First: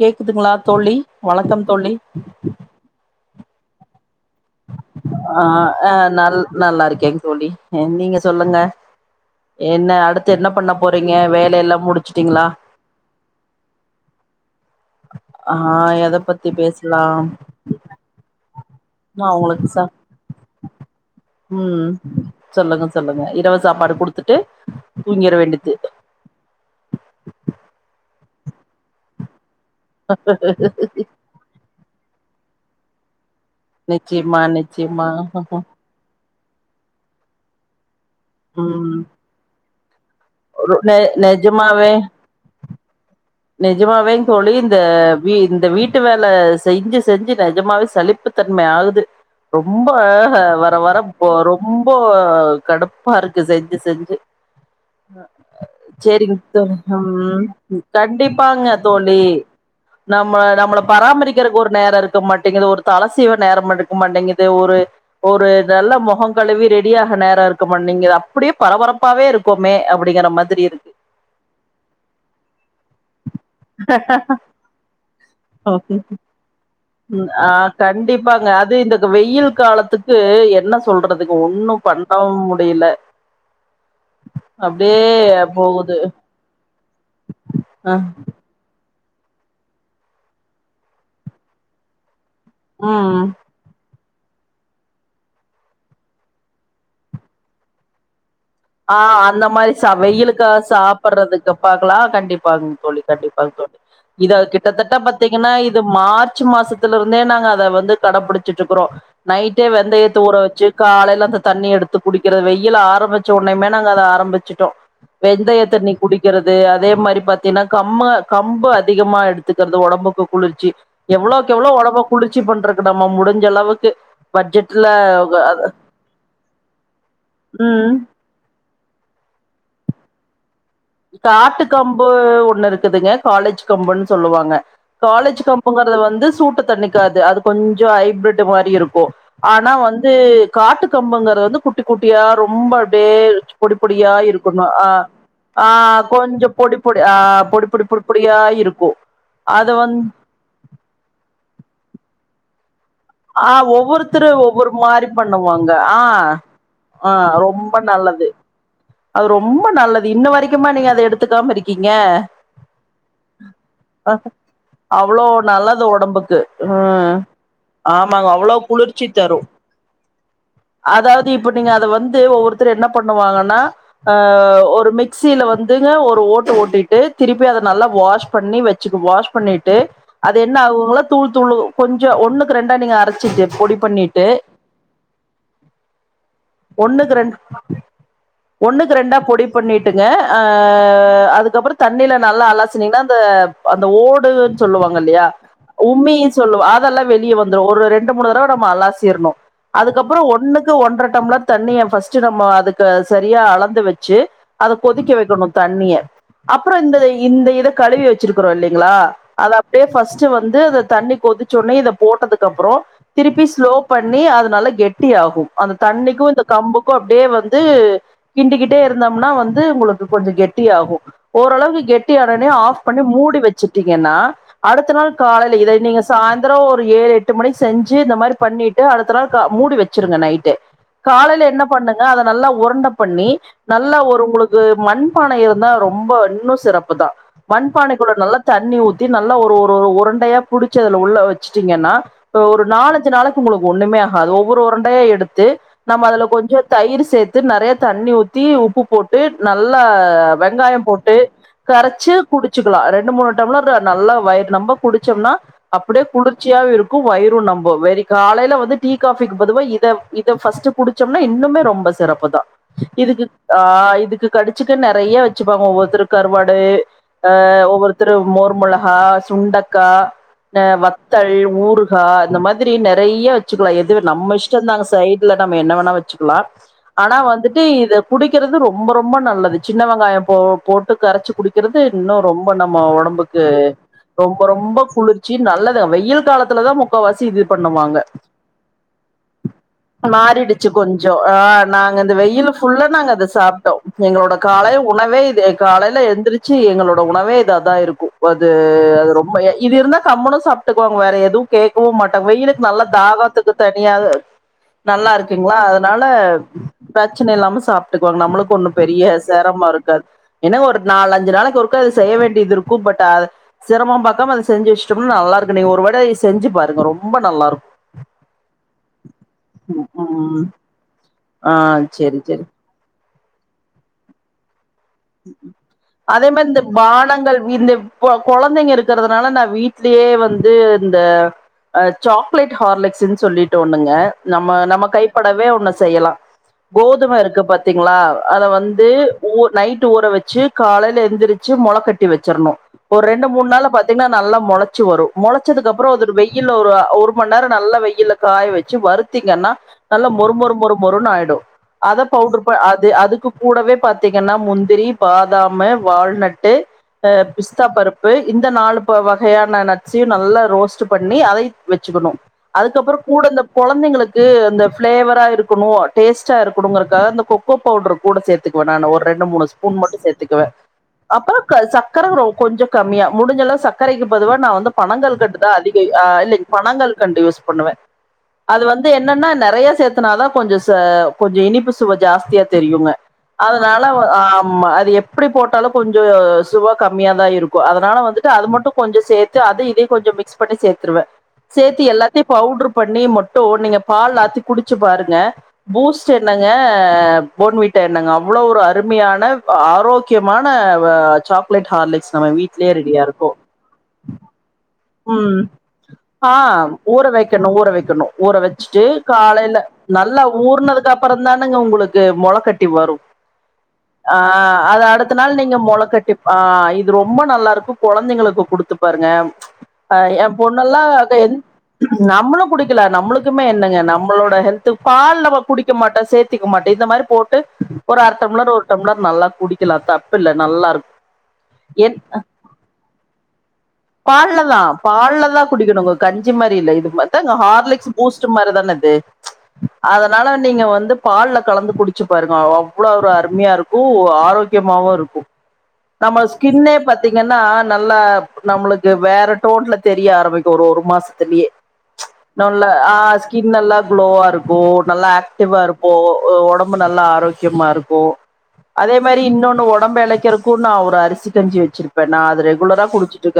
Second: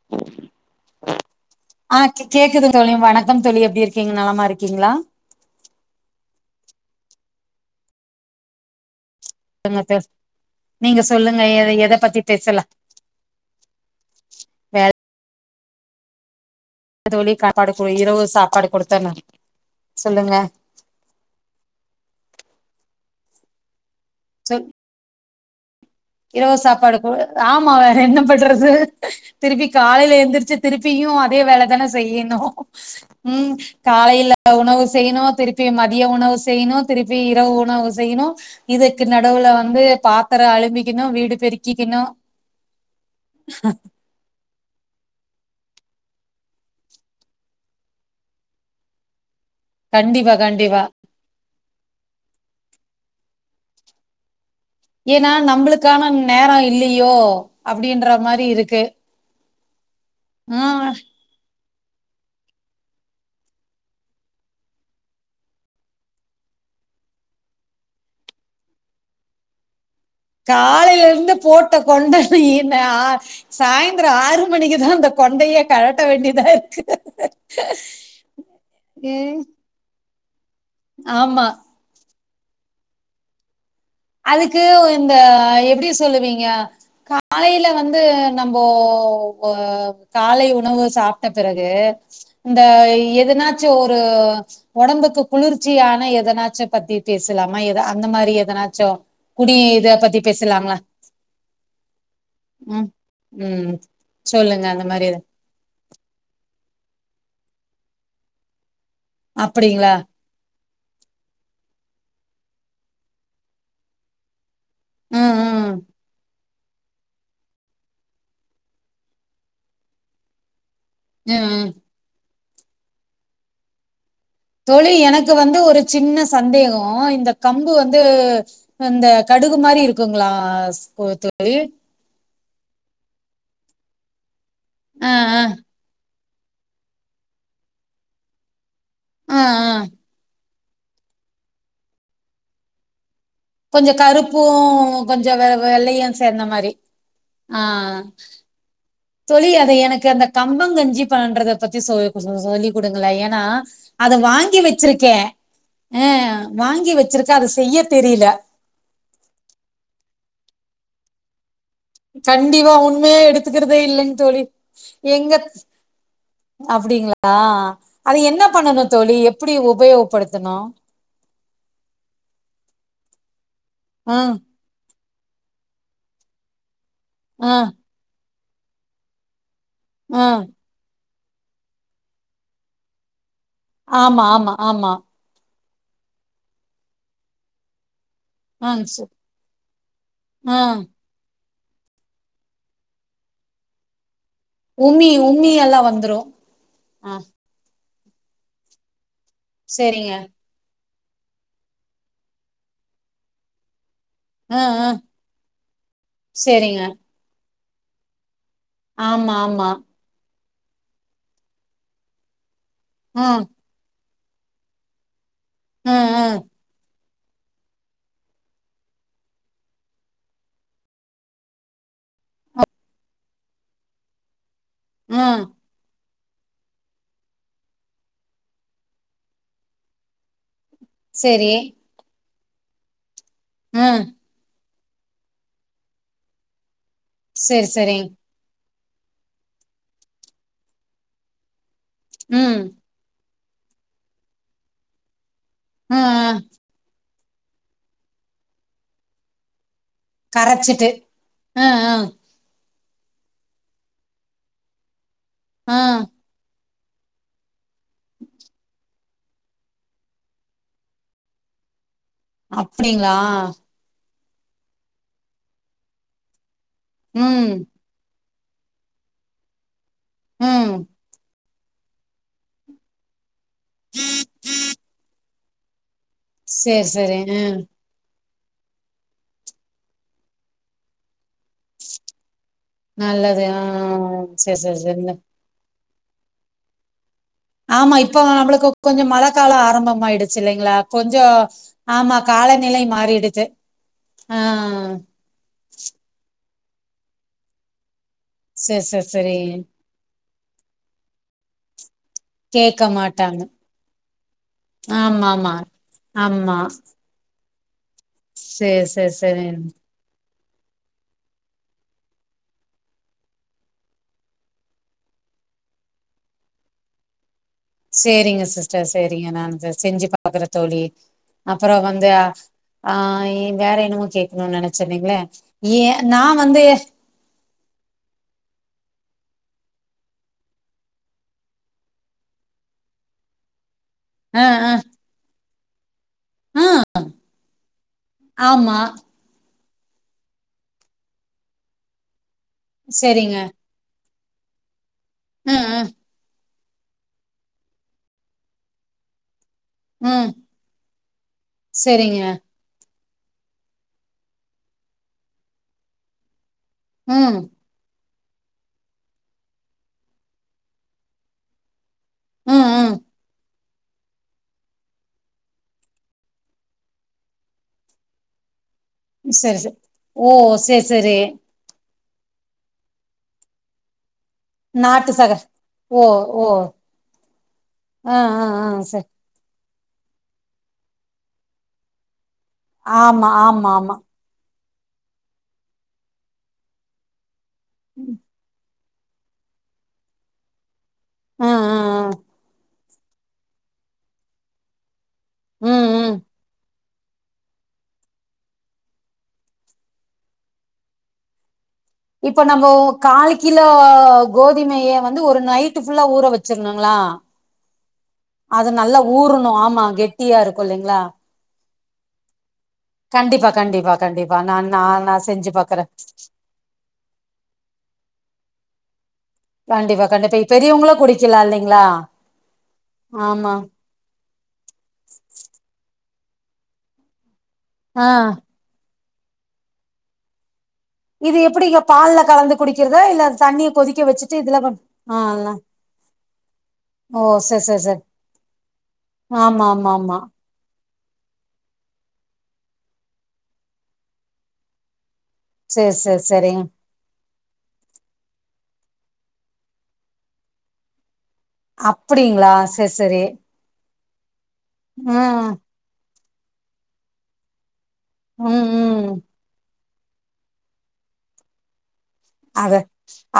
கேக்குதுங்ளா தோழி வணக்கம் தோழி ஆ கேக்குது தோழி வணக்கம் தோழி எப்டி இருக்கீங்க நலமா இருக்கீங்ளா ஆ அ நல் நல்லாருக்கேங் தோழி நீங்க சொல்லுங்க என்ன சொல்லுங்க அடுத்து என்ன பண்ண நீங்க போறீங்க சொல்லுங்க வேல எத எல்லா எத பத்தி முடிச்சுட்டீங்களா பேசலா வேல ஆ எத பத்தி பேஸ் அது வழி சாப்பாடு இரவு சாப்பாடு குடுத்தர்ணு நா உங்களுக்கு ச சொல்லுங்க ம் சொல்லுங்க சொல்லுங்க இரவு சாப்பாடு குடுத்துட்டு சொல் தூங்கிட வேண்டிது இரவு சாப்பாடு ஆமா வேற என்ன பண்றது திருப்பி காலையில எந்திரிச்சு திருப்பியும் அதே வேல தானே செய்யணு ம் காலையில நிச்சயமா உணவு நிச்சயமா செய்யணு திருப்பியு மத் மதிய உணவு செய்ணு திருப்பி இரவு உணவு செய்ணு ம் இதுக்கு நடுவுல வந்து பாத்தர அலம்பி ந நெஜமாவே நெஜமாவேங் தோழி இந்த வீ இந்த வீட்டு வேல செய்ஞ்சு செஞ்சு நெஜமாவே சலிப்பு தன்ம ஆகுது ரொம்ப கண்டிப்பா வர கண்டிப்பா வர இப்ப ரொம்ப கடுப்பா இருக்கு செஞ்சு செஞ்சு ஏன்னா நம்மளுக்கான செரி இப்போ நேரம் இல்லையோ ம் அப்படின்ற மாதிரி கண்டிப்பாங்க இருக்கு தோழி நம்ம நம்மள ஆஹ் பராமரிக்கிற க்கு ஒரு நேரம் இருக்க மாட்டேங்குது ஒரு தலசீவ நேரம் இருக்க மாட்டேங்குது ஒரு ஒரு நல்ல முகம் கழுவி ரெடியாக நேரம் இருக்கு மாட் நீங்க அப்படியே பரபரப்பாவே இருக் குமே அப்படிங்கிற மாதிரி இருக்கு இந்த கண் திருஷ்டி ஈன்னா சாய்ந்தரோ ஆறு மணிக்குதா அந்த கொண்டைய இருக்கு கழட்ட வேண்டிதா இருக்கு ம் ஆ கண்டிப்பாங்க அது இந்த து ஏ, வெயில் காலத்துக் கு என்ன சொல்றதுங்க ஆமா ஒண்ணும் பண்ணவு முடியல அதுக்கு அப்டியே இந்த எப்டி போகுது. சொல்லுவீங்க காலையில அ. வந்து நம்போ அ காலை உணவு சாப்ட்ட பிறகு இந்த ம். எதனாச்சு ஒரு ஒடம்புக்கு குளிர்ச்சியான எதனாச்ச பத்தி பேசலாமா எத அந்த மாரி எதனா ஆ அந்த மாரி ச வெயிலுக்கா சாப்பிறதுக்கு பாக்கலா கண்டிப்பாங் ம் தோழி கண்டிப்பாங் ம் தோழி இத சொல்லுங்க அந்த கிட்டத்தட்ட மாரி பாத்தீங் என்னா இது மார்ச் மாசத்துல இருந்தே நாங்க அத வந்து கடபுடிச்சிட்டு இருக்குறோ நைட்டே அப்டிங்களா வெந்தயத்த உற வச்சு காலையில அந்த தண்ணிய எடுத்து குடிக்கிற வெயில் ஆரம்பிச் சோ ஒன்னய மாரி நாங்க அத ஆரம்பச்சிட்டோ ம் ம் வெந்தய தண்ணி குடிக்கிற து அதே மாரி பாத்தீங்கன்னா கம்ம கம்பு அதிகமா எடுத்துக்குறது ஒடம்புக்கு குளிர்ச்சி ம் எவ்வளோவுக்கு ம் எவ்வளோ ஒடம்ப குளிர்ச்சி பண்றதுக் டம்ம முடிஞ்ச அளவுக்கு பட்ஜெட்ல தோழி எனக்கு வந்து ஒரு சின்ன சந்தேக இந்த கம்பு ம் வந்து அந்த கடுகு மாதிரி இருக்குங்ளா ஸ் இப்ப தோழி ஆட்டு கம்பு ஒண்ணு இருக்குதுங்க காலேஜ் கம்புன்னு சொல்லுவாங்க ஆ காலேஜ் ஆ கம்புங்குறது வந்து சூட்ட தன்னிக்காது அது கொஞ்ச ஹைபிரிட்டு் மாரி இருக்கு போ ஆ ஆனா ஆ வந்து காட்டு கம்புங்குறது வந்து குட்டி குட்டியா ரொம்ப அப்டியே பொடிப் கொஞ்சோ பொடியா கருப்பு இருக்கணு ஆ கொஞ்சோ வெ ஆ வெள்ளையு சேந்த கொஞ்சொ மாரி பொடி பொடி ஆ பொடி பொடி பொடி பொடியா இருக்கு தோழி அத எனக்கு அந்த கம்பங் கஞ்சி பன்றத பத்தி சொ சொ சொல்லி குடுங்களே ஏனா ஆ அத ஒவ்வொருத்தரு வாங்கி ஒவ்வொரு மாரி வச்சுருக்கே பண்ணுவாங்க ஆ அ வாங்கி ஆ வச்சிருக்கே அத ரொம்ப செய்ய தெரில நல்லது அது ரொம்ப நல்லது இன்ன வரைக்குமா நீங்க அத எடுத்துக்காம இருக் கண்டிப்பா உண்மையா எடுத்துக்குறதே இல்லங்க தோழி அவ்ளோ எங்க நல்லது ஒடம்புக்கு ம் அப்டிங்களா அது ஆமாங்க என்ன அவ்ளோ பண்ணணு குளிர்ச்சி தோழி தரு எப்டி உபயோகப்படுத்தணு அதாவது இப்ப நீங்க அத வந்து ஒவ்வொருத்தர் என்ன பண்ணுவாங்கன்னா அ ஆ அ ஒரு மிக்சில வந்துங்க ஒரு ஓட்டு ஓட்டிட்டு திருப்பி ஆ அத நல்லா வாஷ் பண்ணி வச்சிக்கு வாஷ் பண்ணிட்டு ஆ அது என்ன ஆகுங்களா தூள் தூளு கொஞ்சோ ஒண்ணுக்கு ரெண்டா நீங்க அரச் [unintelligible] பொடிப் ஆமா ஆமா ஆமா ஒன்னுக்கு ரெண்டு ஆ ஒன்னுக்கு ரெண்டா பொடி பண்ணிட்டுங்க அ ஆ அதுக்கப்றோ தண்ணில நல்லா அலசுனீங்னா அந்த அந்த ஓடு உமி சொல்லுவாங்கல்லையா உமி எல்லா உம்மி வந்துரு சொல்லுவ அதெல்லா ஆ வெளியே வ இந்த ஒரு ரெண்டு மூணு தடவ நம்ம அல்லாசிர்ணு சேரிங்க அதுக்கப்றோ ஒன்னுக் க்கு ஒன்ற டம்ளர் தண்ணிய ஃபஸ்ட்டு நம்ம அதுக்கு சரியா அளந்து வச் வச்சு ஆ அத ஆ கொதிக்க வைக்கணு தண்ணிய அப்றோ சேரிங்க இந்த இந்த இத கழுவி வச்சுருக்கிறோ இல்ல ங்களா ஆமா அத ஆமா அப்டியே ஃபர்ஸ்ட்டு வந்து அத தண்ணி கொதுச்சோனே இத போட்டதுக்கு அப்றோ ம் திருப்பி ஸ்லோ பண்ணி அது நல்லா கெட்டி ஆகு அந்த ம் தண்ணிக்கு ம் இந்த கம்புக்கு அப்டியே வந்து கிண்டிக்கிட்டே இருந்தோம்னா வந்து உங்களுக்கு கொஞ்சொ கெட்டி ஆகு ஓரளவுக்கு கெட்டியானோன ஆஃப் பண்ணி மூடி வச்சுட்டீங்கன்னா அடுத்த நாள் ம் காலேல இத நீங்க சாய்ந்தரோ ஒரு ஏழு எட்டு மணிக்கு செஞ்சு இந்த மாரி பண்ணிட்டு அடுத்த நாள் கா மூடி வச்சுருங்க நைட்டே காலைல செரி என்ன பண்ணுங்க அத நல்லா ஒரண்ட பண்ணி நல்லா ம் ஒரு உங்குளுக்கு மண்பான இருந்தா ரொம்ப இன்னு சிறப்புதா செரி செரி மண்பானைக்குள்ள நல்லா தண்ணி ஊத்தி நல்லா ஒரு ஒரு ஒரு உருண்டையா புடிச்சு அதுல உள்ள வச்சுட்டீங்கன்னா ஊப்ப ம் ஒரு நாலஞ்சு நாளைக்கு உங்களுக்கு ஒண்ணுமே ஆகாது ஒவ்வொரு உருண்டையா எடுத்து நம்ம அதுல ம் கொஞ்சோ தயிரு சேத்து நெறையா தண்ணி ஊத்தி உப்பு போட்டு நல்லா அ வெங்காய கரச்சிட்டு போட்டு ம் ம் கரச்சு குடுச்சுக்கலா ரெண்டு மூணு டம்ளர் நல்லா வயிறு நம்ப குடுச்சோம்னா அப்டியே ம் குளிர்ச்சியாவு இருக்கு வயிறு நம்பு வெரி காலைல வந்து டீ காஃபிக்கு பதுவா இத இத ஃபஸ்ட்டு புடிச்சோம்னா இன்னுமே ரொம்ப சிறப்பு அப்டிங்களா இதுக்கு அ இதுக்கு கடுச்சுக்க நெறையா வச்சுப்பாங்க ஒவ்வொருத்தரு கருவாடு அ ம் ஒவ்வொருத்தரு மோர் மொளகா சுண்டக்கா அ ம் வத்த த்தல் ஊறுகா இந்த மாதிரி நறையா வச்சுக்கலா எது நம்ம இஷ்டந்தாங்க சைத் இதுல நம்ம என்ன வேணா வச்சுக்கலா செரி அனா செரி ம் வந்துட்டு இத புடிக்கிறது ரொம்ப ரொம்ப நல்லது சின்ன வெங்காயோ போ போட்டு கரச்சு குடி க்கிறது இன்னு ரொம்ப நம்ம நல்லது ஒடம்புக்கு ஆ ரொம்ப செரி செரி ரொம்ப செரிங்க குளிர்ச்சி சி நல்லது வெயில் காலத்துல தா முக்காவாசி இது ஆமா பண்ணுவாங்க இப்ப நம்முளுக்கு கொஞ்சொ மழக் காலோ ஆரம்பமாயிடுச்சு மாறிடுச்சு இல்லேங்களா கொஞ்சோ கொஞ்சொ ஆ நாங்க இந்த ஆமா வெயிலு காலநிலை ஃபுல்லா நாங்க அத மாறிடுது சாப்ட்டோ எங்களோட ஆ காலை உணவே இது காலேல எந்துருச்சு எங்களோட உணவே இதாதா இருக்கு அது செரி செரி அது ரொம்ப செரி இது இருந்தா கம்முனு சாப்ட்டுக்குவாங்க வேற எது கேக்குவு மாட்டாங்க வெயிலுக்கு கேக்க நல்லா தாகா மாட்டாங்க க்கு தனியா ஆமா ஆமா நல்லாருக்குங்களா அதனால ஆமா பிரச்சன இல்லாம சாப் ட்டுக்குவாங்க நம்முளுக்கு ஒன்னு செரி பெரிய செரி செரி செரம்மொ இருக்காது என்ன ஒரு நாலு அஞ்சு நாளைக்கு ஒர்க்கா அது செய்ய வேண்டியது இருக்கு பட் அது சிரமம் பாக்காம அத செஞ்சு வச்சுட்டோம்னா நல்லா இருக்கு நீங்க ஒரு வேட செஞ்சு பாருங்க ரொம்ப நல்லா இருக்கு செரிங்க சிஸ்டர் செரிங்க நா ம் செஞ்சு பாக்குற ம் தோழி ஆ அப்புறோ வந்து சேரி சேரி ஆ எ வேற என்னமோ கேட்கணும்னு நெனைச்சந்தீங்களே ஏ நா வந்து பாடங்கள் மீந்து கொ கொழந்தைங்க இருக்கிறதுனால நா வீட்லயே வந்து இந்த அ சாக்லேட் ஹார்லிக்ஸ்ன்னு சொல்லிட்டு ஒண்ணுங்க ஆ நம்ம ஆ நம்ம கைபடவே ஒண்ணு செய்யலா ம் கோதும இருக்கு பாத்தீங்களா அத ஆமா வந்து ஓர் நைட் ட்டு ஊற வச்சு காலையையில எந்திரிச்சு மொள கட்டி வச்சிறணு ஒரு ரெண்டு சேரிங்க மூணு நாள்ள பாத் த்தீங்னா நல்லா மொளச்சு வரு ம் மொளச்சதுக்கு ம் அப்புறோ அதோட வெயிட்டு வெயில்ல ஒரு ஒரு மணி நேரோ நல்ல வெயில்ல காய வச்சு வருத்தீங்கன்னா நல்லா ம் மொறு மொறு மொறு மொறுன்னாயிடு அத சேரிங்க பௌடர் அது அதுக்கு கூடவே பாத்திங்கன்னா முந்த முந்திரி பாதாமு வால்நட்டு அ ம் பிஸ்தா பருப்பு ரை இந்த நாலு வகையான நட்ஸையு நல்லா ரோஸ்ட் பண்ணி அதை வச்சுக்கணு ம் ம் அதுக்கப்புறோ கூடந்த கொழந்தைங்களுக்கு அந்த ஃபிளேவரா இருக்கணு டேஸ்டா இருக்கணுங்கறதுக்காக அந்த கொக்கோ பவுடர் கூட சேத்துக்குவே நானு ஒரு ரெண்டு மூணு சேரி சேரி ஸ்பூன் மட்டு ஓ சேத்துக்குவே சேரி சேரி அப்ப க சக்கர ர கொஞ்சோ கம்மியா முடிஞ்சளவு சக் சக்கரைக்கு பொதுவா நா வந்து நாட்டு சக பணங்கல்கண்டு தா அதிகோ ஓ அ ஓ இல்லைங் பணங்கல்கண்டு யூஸ் பண்ணுவே ஆ ஆ அது ஆ வந்து சேரி என்னன்னா நறைய சேர்த்தனால கொஞ்ச ச கொஞ்சொ இனிப்பு சுவ ஜாஸ்தியா இருக் தெரியுங்க ஆமா ஆமா அதனால ஆமா வ ஆ அது எப்டி போட்டாலு கொஞ்ச சுவா கம்மியா தா இருக்கு அதனால வந்துட்டு அது மட்டு கொஞ்ச சேத்து அத இதையு கொஞ்ச மிக்ஸ் பண்ணி சேர்த்துருவே ம் சேர்த்து ம் எல்லாத்தையு பவுடர் பண்ணி மட்டு நீங்க பால்லாத்தி குடிச்சு பாருங்க ம் ம் பூஸ்ட் ம் என்னங்க அ போன் வீட்டா என்னங்க அவ்வளவு ஒரு அருமையான ஆரோக்கியமான வ சாக்லேட் ஹார்லிக்ஸ் நம்ம இப்போ நமோ வீட்லயே ரெடியா கால் இருக்கும். கிலோ கோதுமைய வந்து ஒரு ம் நைட்டு ஃபுல்லா ஊற ஆ வச்சிருணுங்களா ஊற வைக்கணு ஊற வைக்கணு ஊற வச் அது வச்சட்டு நல்லா ஊறணு காலையில ஆமா நல்லா கெட்டியா இருக்கு ஊர்னதுக்கு இல்லைங்களா அப்றனுதானேங்க உங்களுக்கு மொள கட்டி வரு கண்டிப்பா கண்டிப்பா அ கண்டிப்பா நா நா அது நா அடுத்த நாள் செஞ்சு நீங்க மொள பாக்குறே கட்டிப் ஆ இத் இது ரொம்ப நல்லா இருக்கு கொழந்தைங்களுக்கு குடுத்து பாருங்க அ கண்டிப்பா எ கண்டிப்பா இ பொண்ணுல்லா பெரியவங்களு ஹெல்த் குடிக்கலா இல்லைங்களா நம்மளு குடிக்கலா நம்மளுக்குமே ஆமா என்னங்க நம்மளோட ஹெல்த் பால் நம்ம குடிக்க மாட்டோ சேர்த்திக்க மாட்டோ இந்த மாதிரி போட்டு ஒரு ஆ அர டம்ளர் ஒர் டம்ளர் நல்லா குடிக்கலா தப்பு இல்ல நல்லா இருக்கு இது எப்டிங்க என் பால்ல கலந்து குடிக்கிறதா இல்ல தண்ணிய கொதிக்க வச்சுட்டு இதல பண் ஆ பால்லதா அல்ல குடிக்கணும்ங்க கஞ்சி மாரி இல்ல இது ஓ அதா சரி சரி ஹார்லிக்ஸ் சரி பூஸ்ட் மாரிதான இது ஆமா [inaudible] அதனால நீங்க வந்து பால்ல கலந்து குடிச்சி பாருங்க அவ்ளோ ஒரு அருமையாருக்கு ஆரோக்கியமாவுருக்கு சரி சரி நம்ம சரிங்க ஸ்கின்னே பாத்த பாத்தீங்கன்னா நல்லா நம்ளுக்கு வேற டோன்ல தெரிய ஆரம்பிக்கு ஒரு ஒரு மாசத்துலயே அப்படிங்களா நல்ல சரி ஆ சரி ஸ்கினெல்லா நல்லா க்ளோவாருக்கு நல்லா ம் ஆக்டிவா இப்போ உடம்பு நல்லா ஆரோக்கியமாருக்கு ம் அதே அதே ம் மாரி இன்னொன்னு உடம்பிழைக்கருக்கு நா ஒரு அரிசி கஞ்சி வச்சிருக் கே நா அது அத ரெகுலரா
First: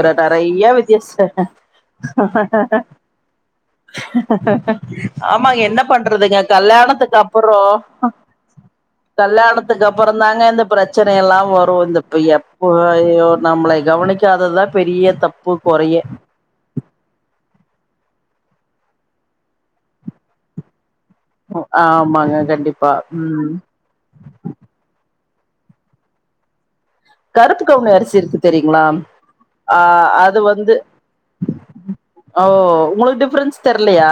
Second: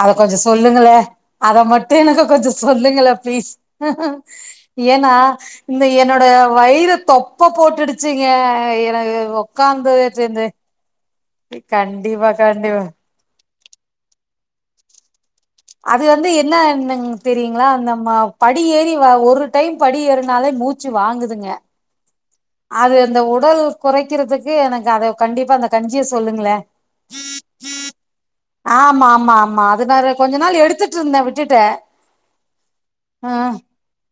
அத கொஞ்சோ நெறைய வி சொல்லுங்களே த்யாஷோ அத மட்டு எனக்கு கொஞ்சோ அப் சொல்லுங்களே ப்ளீஸ் ஏன்னா ஆமா என்ன இந்த என்னோட பண்றதுங்க வயிறு தொப்ப கல்யாணத்துக்கப்புறோ போட்டுடுச்சுங்க எனக்கு உக்காந்து கல்யாணத்துக்கப்புறோ சேந்து தாங்க இந்த பிரச்சன எல்லா வரு இந்த கண்டிப்பா எப்ப கண்டிப்பா ஐயயோ நம்மள கவனிக்காதுதா பெரிய தப்பு கொறைய அது வந்து என்ன இன்னனு தெரியுங்களா நம்ம படி ஏறி ஒரு டைம் படி ஏறனாலே மூச்சு வாங்குதுங்க ஆமாங்க கண்டிப்பா ம் கொறைக்கிறதுக்கு எனக்கு அத கண்டிப்பா அந்த கஞ்சிய சொல்லுங்களே கருத்து கவுனி அரிசிருக்கு தெரியுங்களா ஆமா ஆமா ஆமா ஆ அது நா கொஞ்ச அது நாள் வந்து எடுத்துட்டு இருந்தே விட்டுட்டே ஓ உங்களுக்கு ஆ டிஃரென்ஸ் தெர்லயா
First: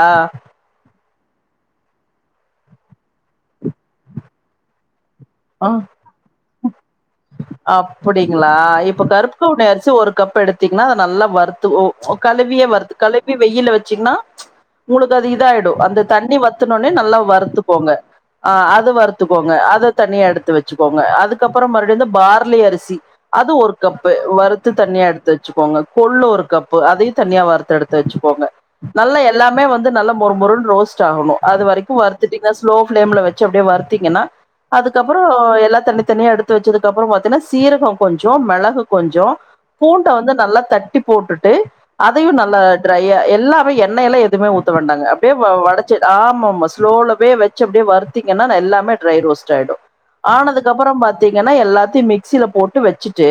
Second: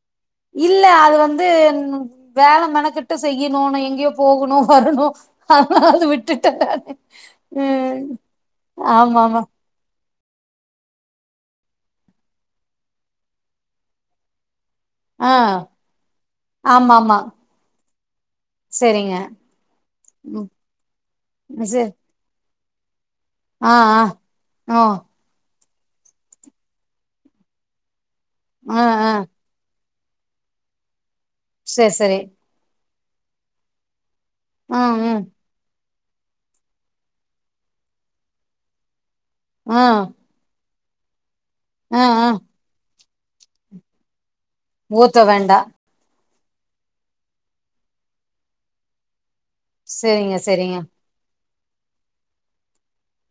இல்ல அது வந்து இன்னு வேல மெனக்கிட்ட செய்யணு எங்கேயு போகணு வரணு ஆ அது விட்டுட்டே நானு ம் அப்டிங்களா இப்ப ஆமா கருப்பு ஆமா கவுனி அரிசி ஒரு கப் எடுத்து இப்ப பாத்தீங்கின்னா அத நல்லா வருத்து ஓ கழுவியே வருத்து கழுவி வெயில்ல வச்சீங்கன்னா உங்களுக்கு அது ஆ இதாய்டு அந்த தண்ணி வத்துனோனே ஆமா நல்லா ஆமா வறுத்துக்கோங்க ஆ அத செரிங்க வறுத்துக்கோங்க அத தனியா ம் எடுத்து வச்சுக்கோங்க அதுக்கப்புறம் செரி மறுபடி இந்த பார்லி அரிசி அது ஒரு ஆ ஆ கப்பு வறுத்து ஓ தனியா எடுத்து வச்சிக்கோங்க கொள்ளு ஒரு கப்பு அதயு தனியா வருத்து எடுத்து வச்சுக்கோங்க ஆ ஆ நல்ல எல் எல்லாமே வந்து நல்லா மொரு மொரு ரோஸ்ட் ஆகணு அது செரி வரைக்கு செரி வருத்துட்டு ஸ்லோ ப்ளோம்ல வச்சு அப்டியே வறுத்தீங்கன்னா ம் ம் அதுக்கப்றோ எல்லா தனித்தனியா எடுத்து வச்சது அப்புறோ பாத்தீங்கன்னா சீரகோ கொஞ்சோ மெளகு கொஞ்சோ ஆ பூண்ட வந்து நல்லா தட்டி போட்டுட்டு ஆ ஆ அதயு நல்லா ட்ரையா எல்லாமே எண்ணெய் எல்லா எதுவுமே ஊத்த வேண்டாங்க அப்டியே வடச் ஆமா ஆமா ஸ்லோலவே வச்சு அப்டியே வறுத்தீங்கன்னா எல்லாமே ட்ரை ரோஸ்ட் ஆயிடு செரிங்க செரிங்க ஆனதுக்கப்றோ பாத்த னா எல்லாத்தயு மிக்சில போட்டு வச்சுட்டு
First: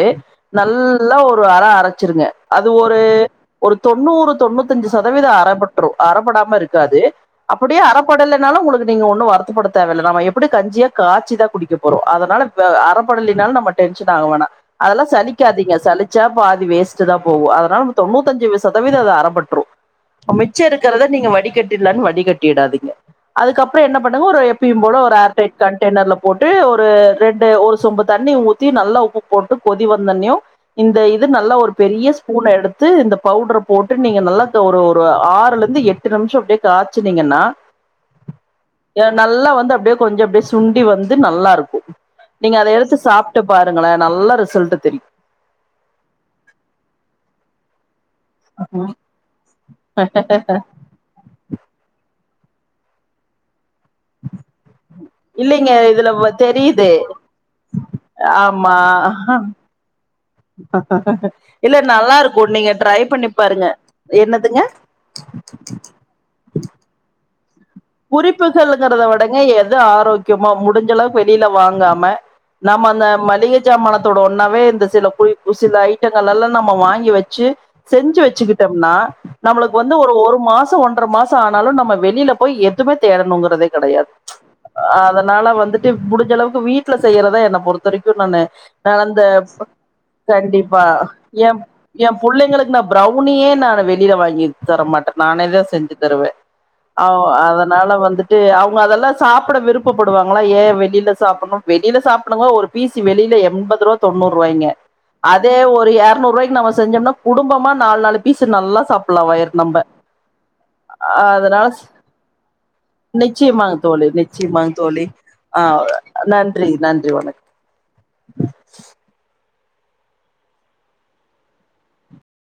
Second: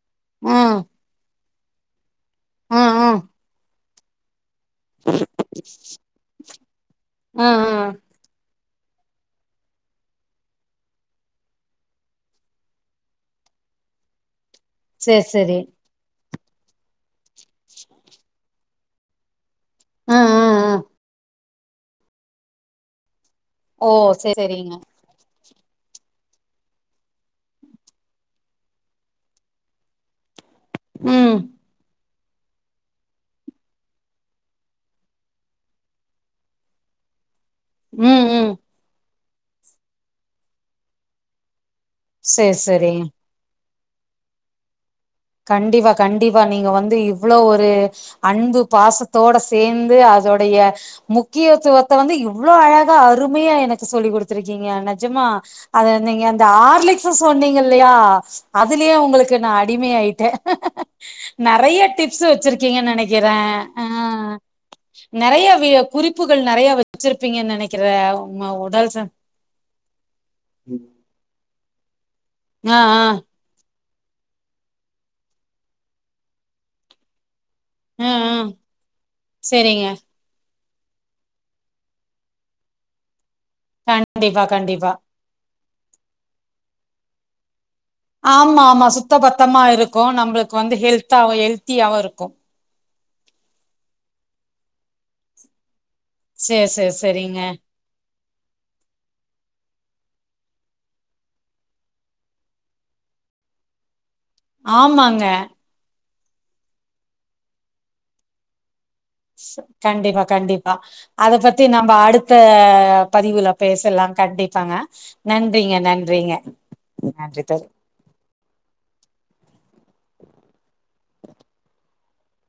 ம் நல்லா ஒரு அர அரச்சிருங்க அது ம் ஒரு ம் ஒரு தொண்ணூறு தொண்ணூத் அஞ்சு சதவீதம் அரப்பட்று அரப்படாமருக்காது ம் அப்படியே ம் அரப் ரபாடனாலு உங்களுக்கு நீங்க ஒன்னு வருத்தப்பட தேவல்ல நம எப்டியு கஞ்சியா காச்சி தா குடிக்க போறோ அதனால ப அரப் லா போடலினாலு நம்ம டென்ஷன் ஆக வேணா அதெல்லா செரி செரி சலிக்காதீங்க சலிச் சா பாதி வேஸ்டு தா போகு அதனால தொண்ணூத்தஞ்சு சதவீதோ அத அரப்பட்று ம் ம் மிச்சோ ம் இருக்கிறத வடி கட்டிலான்னு வடிகட்டிடாதீங்க அதுக்கப்றோ ஓ என்ன பண்ணுங்க ஒரு செரிங்க எப்பயும் போல ஒரு ஏர்டைட் கண்டெய்னனர்ல போட்டு ஒரு ரெண்டு ஒரு செம்பு தண்ணி ஊத்தி நல்லா உப்பு போட்டு கொதி வந்தனயு இந்த இது ம் நல்லா ஒரு பெரிய ஸ்பூன எடுத்து இந்த பவுடர் போட்டு நீங்க நல்லா ஒரு ஒரு ஆறுலருந்து எட்டு நிமிஷோ அப்டியே தாட்சினீங்கன்னா ம் ம் நல்லா வந்து அப்டியே கொஞ்சோ அப்டியே சுண்டி வந்து நல்ல இருக்கு செரி நீங்க அத எடுத்து செரிங்க சாப்ட்டு பாருங்களே நல்ல ரிசல்டு தெரியு கண்டிப்பா கண்டிப்பா நீங்க வந்து இவ்ளோ ஒரு அன்பு பாசத்தோட சேந்து அதோடைய மு முக்கியத்துவத்த வந்து இவ்ளோ அழகா அருமையா எனக்கு சொல்லி கொடுத்ததுருக்கீங்க நிஜாம்மா இல்லைங்க அத இதுல நீங்க அந்த தெரியுது ஆர்லிக்ஸ் சொன்னீங்க இல்லையா ஆமா அதுலயே ஆ ஒங்களுக்கு நா அ அடிமையாயிட்டே இல்ல நெறய்ய நல்லா டிப்ஸ்ஸு இருக்கும் நீங்க வெச்சுருக்கீங்கன் ட்ரை பண்ணி நெனக்குறே பாருங்க ஆ என்னதுங்க நெறய குறிப்புகள் நெறய வச்சுருப்பீங்கன் நெனக்குற உடல் குறிப்புகள்ங்கிறத சம்ப [unintelligible] எது ஆரோக்கியமா முடிஞ்சளவு வெளியில வாங்காம ஆ ஆ நம்ம அந்த மளிகை சாமானத்தோட ஒன்னாவே இந்த சில கு சில ஐட்டங்கள் எல்லா நம்ம வாங்கி வச்சு ஆ செஞ்சு ஆ வச்சுக்கிட்டோம்னா நம்மளுக்கு செரிங்க வந்து ஒரு ஒரு மாச சோ ஒன்ற மாசோ ஆனாலு நம்ம வெளியில போய் எதுவுமே தேடணுங்கறதே கெடயாது கண்டிப்பா கண்டிப்பா அதனால வந்துட்டு முடிஞ்ச அளவுக்கு வீட்ல செய்யுறதா என்ன பொறுத்து வரைக்கு நானு ஆமா ஆமா நா சுத்த அந்த பத்தமா இருக்கு நம்மளுக்கு வந்து கண்டிப்பா ஹெல்த்தாவு எ ஹெல்த்தியாவு எ இருக்கு புள்ளைங்களுக்கு நா பிரௌனியே நா வெளியில வாங்கி தரமாட்டே நானே தா செஞ்சு தருவே சேரி சேரி ஔ அத சேரிங்க அதனால வந்துட்டு அவுங்க அதெல்லா சாப்ட விருப்பப்படுவாங்ளா ஏ வெளியில சாப்டணு வெளியில சாப்டுங்க ஒரு பீஸ் வெளியில எம்பதுருவா தொண்ணூற்வாய்ங்க ஆமாங்க அதே ஒரு எர்நூற்வாய்க்கு நம்ம செஞ்சம்னா குடும்பமா நாலு நாலு பீஸ் நல்லா சாப்ப கண்டிப்பா கண்டிப்பா அத பத்தி அதனால நம்ப அடுத்த பதிவுல நிச்சயமாங்க பேசல்லா தோழி நிச்சயமாங்க கட்டிப்பாங்க தோழி ஆ நன்றிங்க நன்றிங்க நன்றி வணக் நன்றி தோழி